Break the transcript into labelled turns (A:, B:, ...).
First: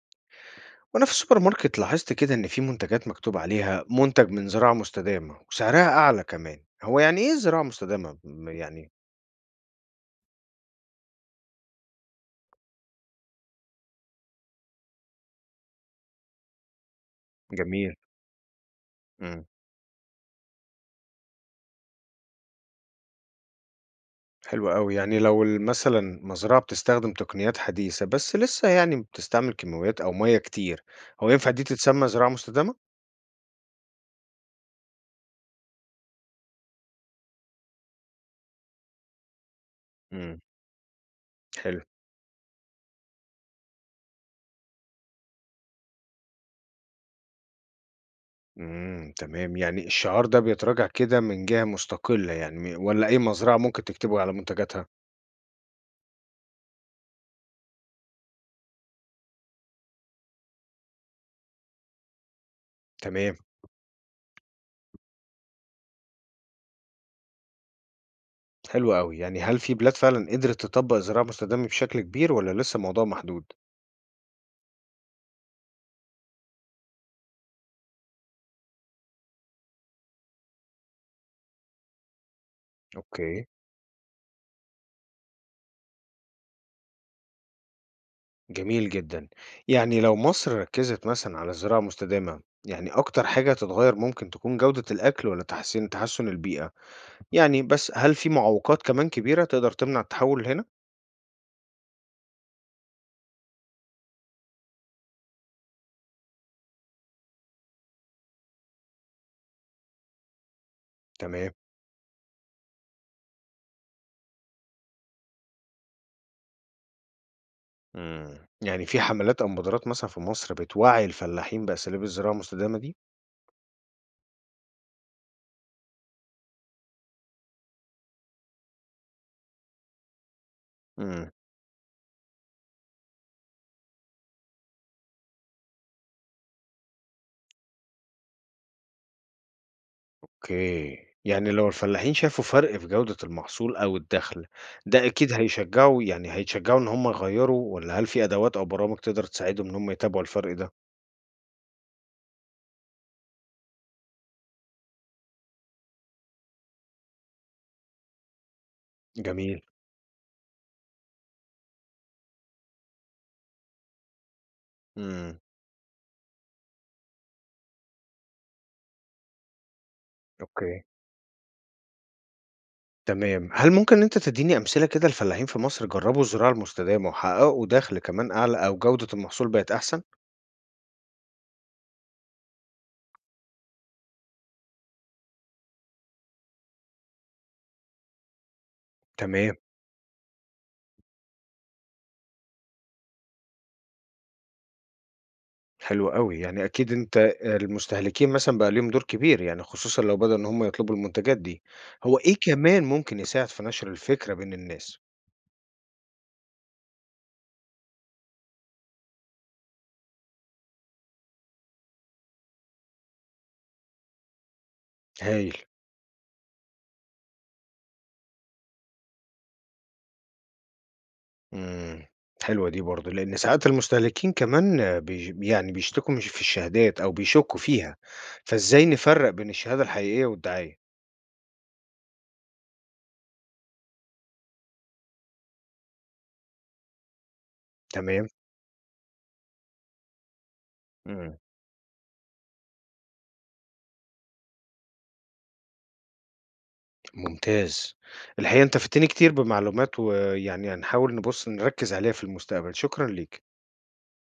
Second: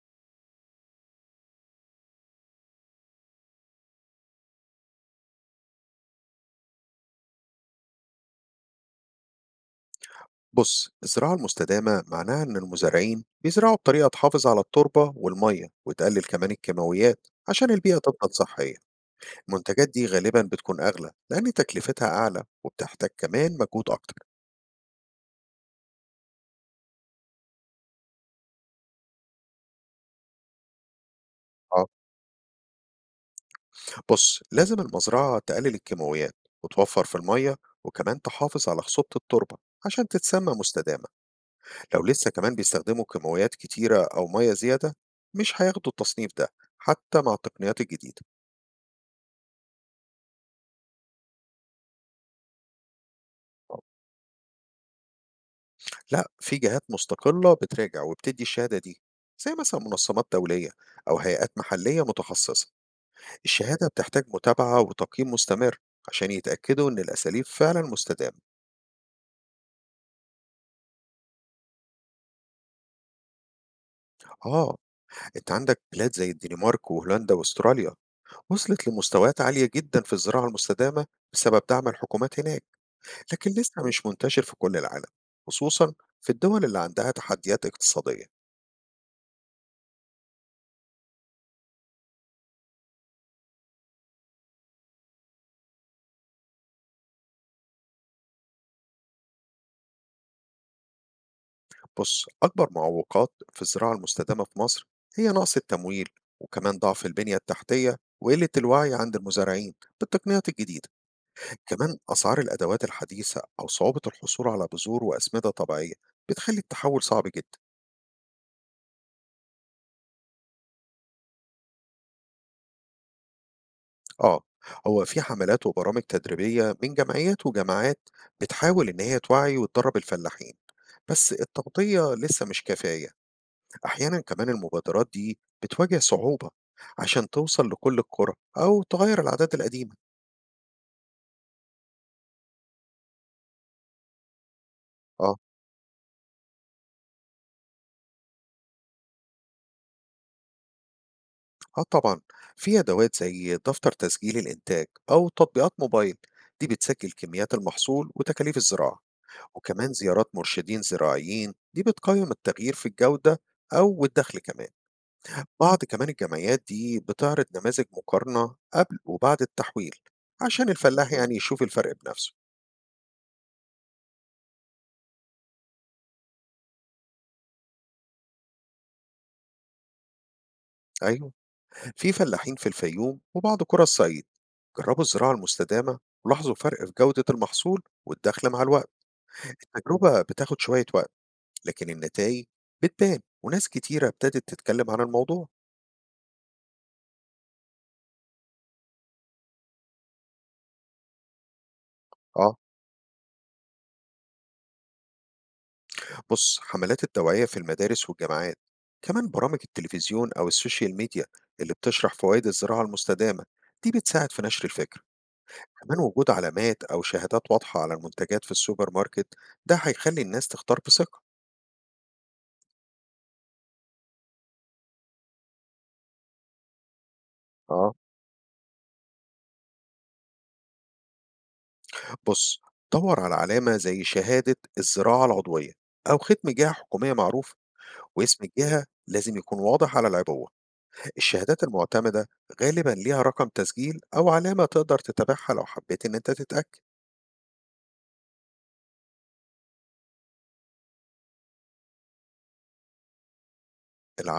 A: وأنا في السوبر ماركت لاحظت كده إن في منتجات مكتوب عليها منتج من زراعة مستدامة وسعرها أعلى كمان. هو يعني إيه زراعة مستدامة؟ يعني.
B: بص، الزراعة المستدامة معناها إن المزارعين بيزرعوا بطريقة تحافظ على التربة والمية، وتقلل كمان الكيماويات عشان
A: جميل.
B: البيئة تفضل صحية.
A: مم.
B: المنتجات دي غالبا بتكون أغلى لأن تكلفتها أعلى وبتحتاج كمان مجهود أكتر.
A: حلو قوي. يعني لو مثلا مزرعة بتستخدم تقنيات حديثة بس لسه يعني بتستعمل كيماويات أو مية كتير، هو ينفع دي
B: اه،
A: تتسمى زراعة مستدامة؟
B: بص، لازم المزرعة تقلل الكيماويات وتوفر في المية، وكمان تحافظ على خصوبة التربة عشان
A: مم.
B: تتسمى مستدامة.
A: حلو.
B: لو لسه كمان بيستخدموا كيماويات كتيرة أو مية زيادة، مش هياخدوا التصنيف ده حتى مع التقنيات الجديدة.
A: امم، تمام. يعني الشعار ده بيتراجع كده من جهة مستقلة، يعني ولا أي مزرعة
B: آه.
A: ممكن تكتبه على منتجاتها؟
B: لأ، في جهات مستقلة بتراجع وبتدّي الشهادة دي، زي مثلًا منظمات دولية أو هيئات محلية متخصصة.
A: تمام.
B: الشهادة بتحتاج متابعة وتقييم مستمر عشان يتأكدوا إن الأساليب فعلًا مستدامة.
A: حلو أوي، يعني هل في بلاد فعلًا قدرت تطبّق الزراعة المستدامة بشكل كبير والّا لسه الموضوع محدود؟
B: آه، أنت عندك بلاد زي الدنمارك وهولندا وأستراليا وصلت لمستويات عالية جدًا في الزراعة المستدامة بسبب دعم الحكومات هناك،
A: أوكي.
B: لكن لسه مش منتشر في كل العالم، خصوصًا في الدول اللي عندها تحديات اقتصادية.
A: جميل جدًا، يعني لو مصر ركّزت مثلًا على الزراعة المستدامة، يعني أكتر حاجة هتتغيّر ممكن تكون جودة الأكل والّا تحسُّن البيئة؟ يعني بس هل في معوقات كمان كبيرة تقدر تمنع التحوّل هنا؟
B: بص، أكبر معوقات في الزراعة المستدامة في مصر هي نقص التمويل، وكمان ضعف البنية التحتية وقلة الوعي عند المزارعين بالتقنيات الجديدة.
A: تمام.
B: كمان أسعار الأدوات الحديثة أو صعوبة الحصول على بذور وأسمدة طبيعية بتخلي التحول صعب جدا.
A: يعني في حملات أو مبادرات مثلًا في مصر بتوعّي الفلاحين بأساليب الزراعة المستدامة دي؟
B: آه، هو في حملات وبرامج تدريبية من جمعيات وجماعات بتحاول إن هي توعي وتدرب الفلاحين.
A: إمم.
B: بس التغطية لسه مش كفاية. أحيانا كمان المبادرات دي بتواجه صعوبة عشان توصل لكل القرى أو تغير العادات القديمة.
A: أوكي. يعني لو الفلاحين شافوا فرق في جودة المحصول أو الدخل، ده أكيد
B: اه،
A: هيشجعوا يعني هيتشجعوا إن هم يغيروا والّا هل في أدوات أو برامج تقدر تساعدهم إن هم يتابعوا الفرق ده؟
B: اه طبعا، في أدوات زي دفتر تسجيل الإنتاج أو تطبيقات موبايل، دي بتسجل كميات المحصول وتكاليف الزراعة.
A: جميل.
B: وكمان زيارات مرشدين زراعيين، دي بتقيم التغيير في الجودة أو الدخل كمان.
A: إمم.
B: بعض كمان الجمعيات دي بتعرض نماذج مقارنة قبل وبعد التحويل عشان
A: أوكي.
B: الفلاح يعني يشوف الفرق بنفسه.
A: تمام. هل ممكن إن أنت تديني أمثلة كده لفلاحين في مصر جربوا الزراعة المستدامة وحققوا دخل كمان أعلى أو جودة المحصول بقت أحسن؟
B: أيوه، في فلاحين في الفيوم وبعض قرى الصعيد جربوا الزراعة المستدامة ولاحظوا فرق في جودة المحصول والدخل مع الوقت.
A: تمام.
B: التجربة بتاخد شوية وقت، لكن النتائج بتبان وناس كتيرة ابتدت تتكلم عن الموضوع.
A: حلو أوي. يعني أكيد أنت المستهلكين مثلًا بقى ليهم دور كبير، يعني خصوصًا لو بدأوا إن هم يطلبوا المنتجات دي، هو إيه
B: اه،
A: كمان ممكن يساعد في نشر الفكرة بين الناس؟
B: بص، حملات التوعية في المدارس والجامعات، كمان برامج التلفزيون أو السوشيال ميديا اللي بتشرح فوائد الزراعة المستدامة، دي بتساعد في نشر الفكر.
A: هايل.
B: كمان وجود علامات أو شهادات واضحة على المنتجات في السوبر ماركت، ده هيخلي الناس تختار بثقة.
A: إمم. حلوة دي برضه، لإن ساعات المستهلكين كمان بيشتكوا مش في الشهادات أو بيشكّوا
B: اه،
A: فيها، فإزاي نفرّق بين الشهادة الحقيقية والدعاية؟
B: بص، دور على علامة زي شهادة الزراعة العضوية أو ختم جهة حكومية معروف.
A: تمام.
B: واسم الجهة لازم يكون واضح على العبوة.
A: إمم.
B: الشهادات المعتمدة غالبا ليها رقم تسجيل أو علامة تقدر تتابعها لو حبيت إن أنت تتأكد.
A: ممتاز. الحقيقة أنت فدتني كتير بمعلومات، ويعني هنحاول نبُص نركّز عليها في المستقبل، شكرًا ليك.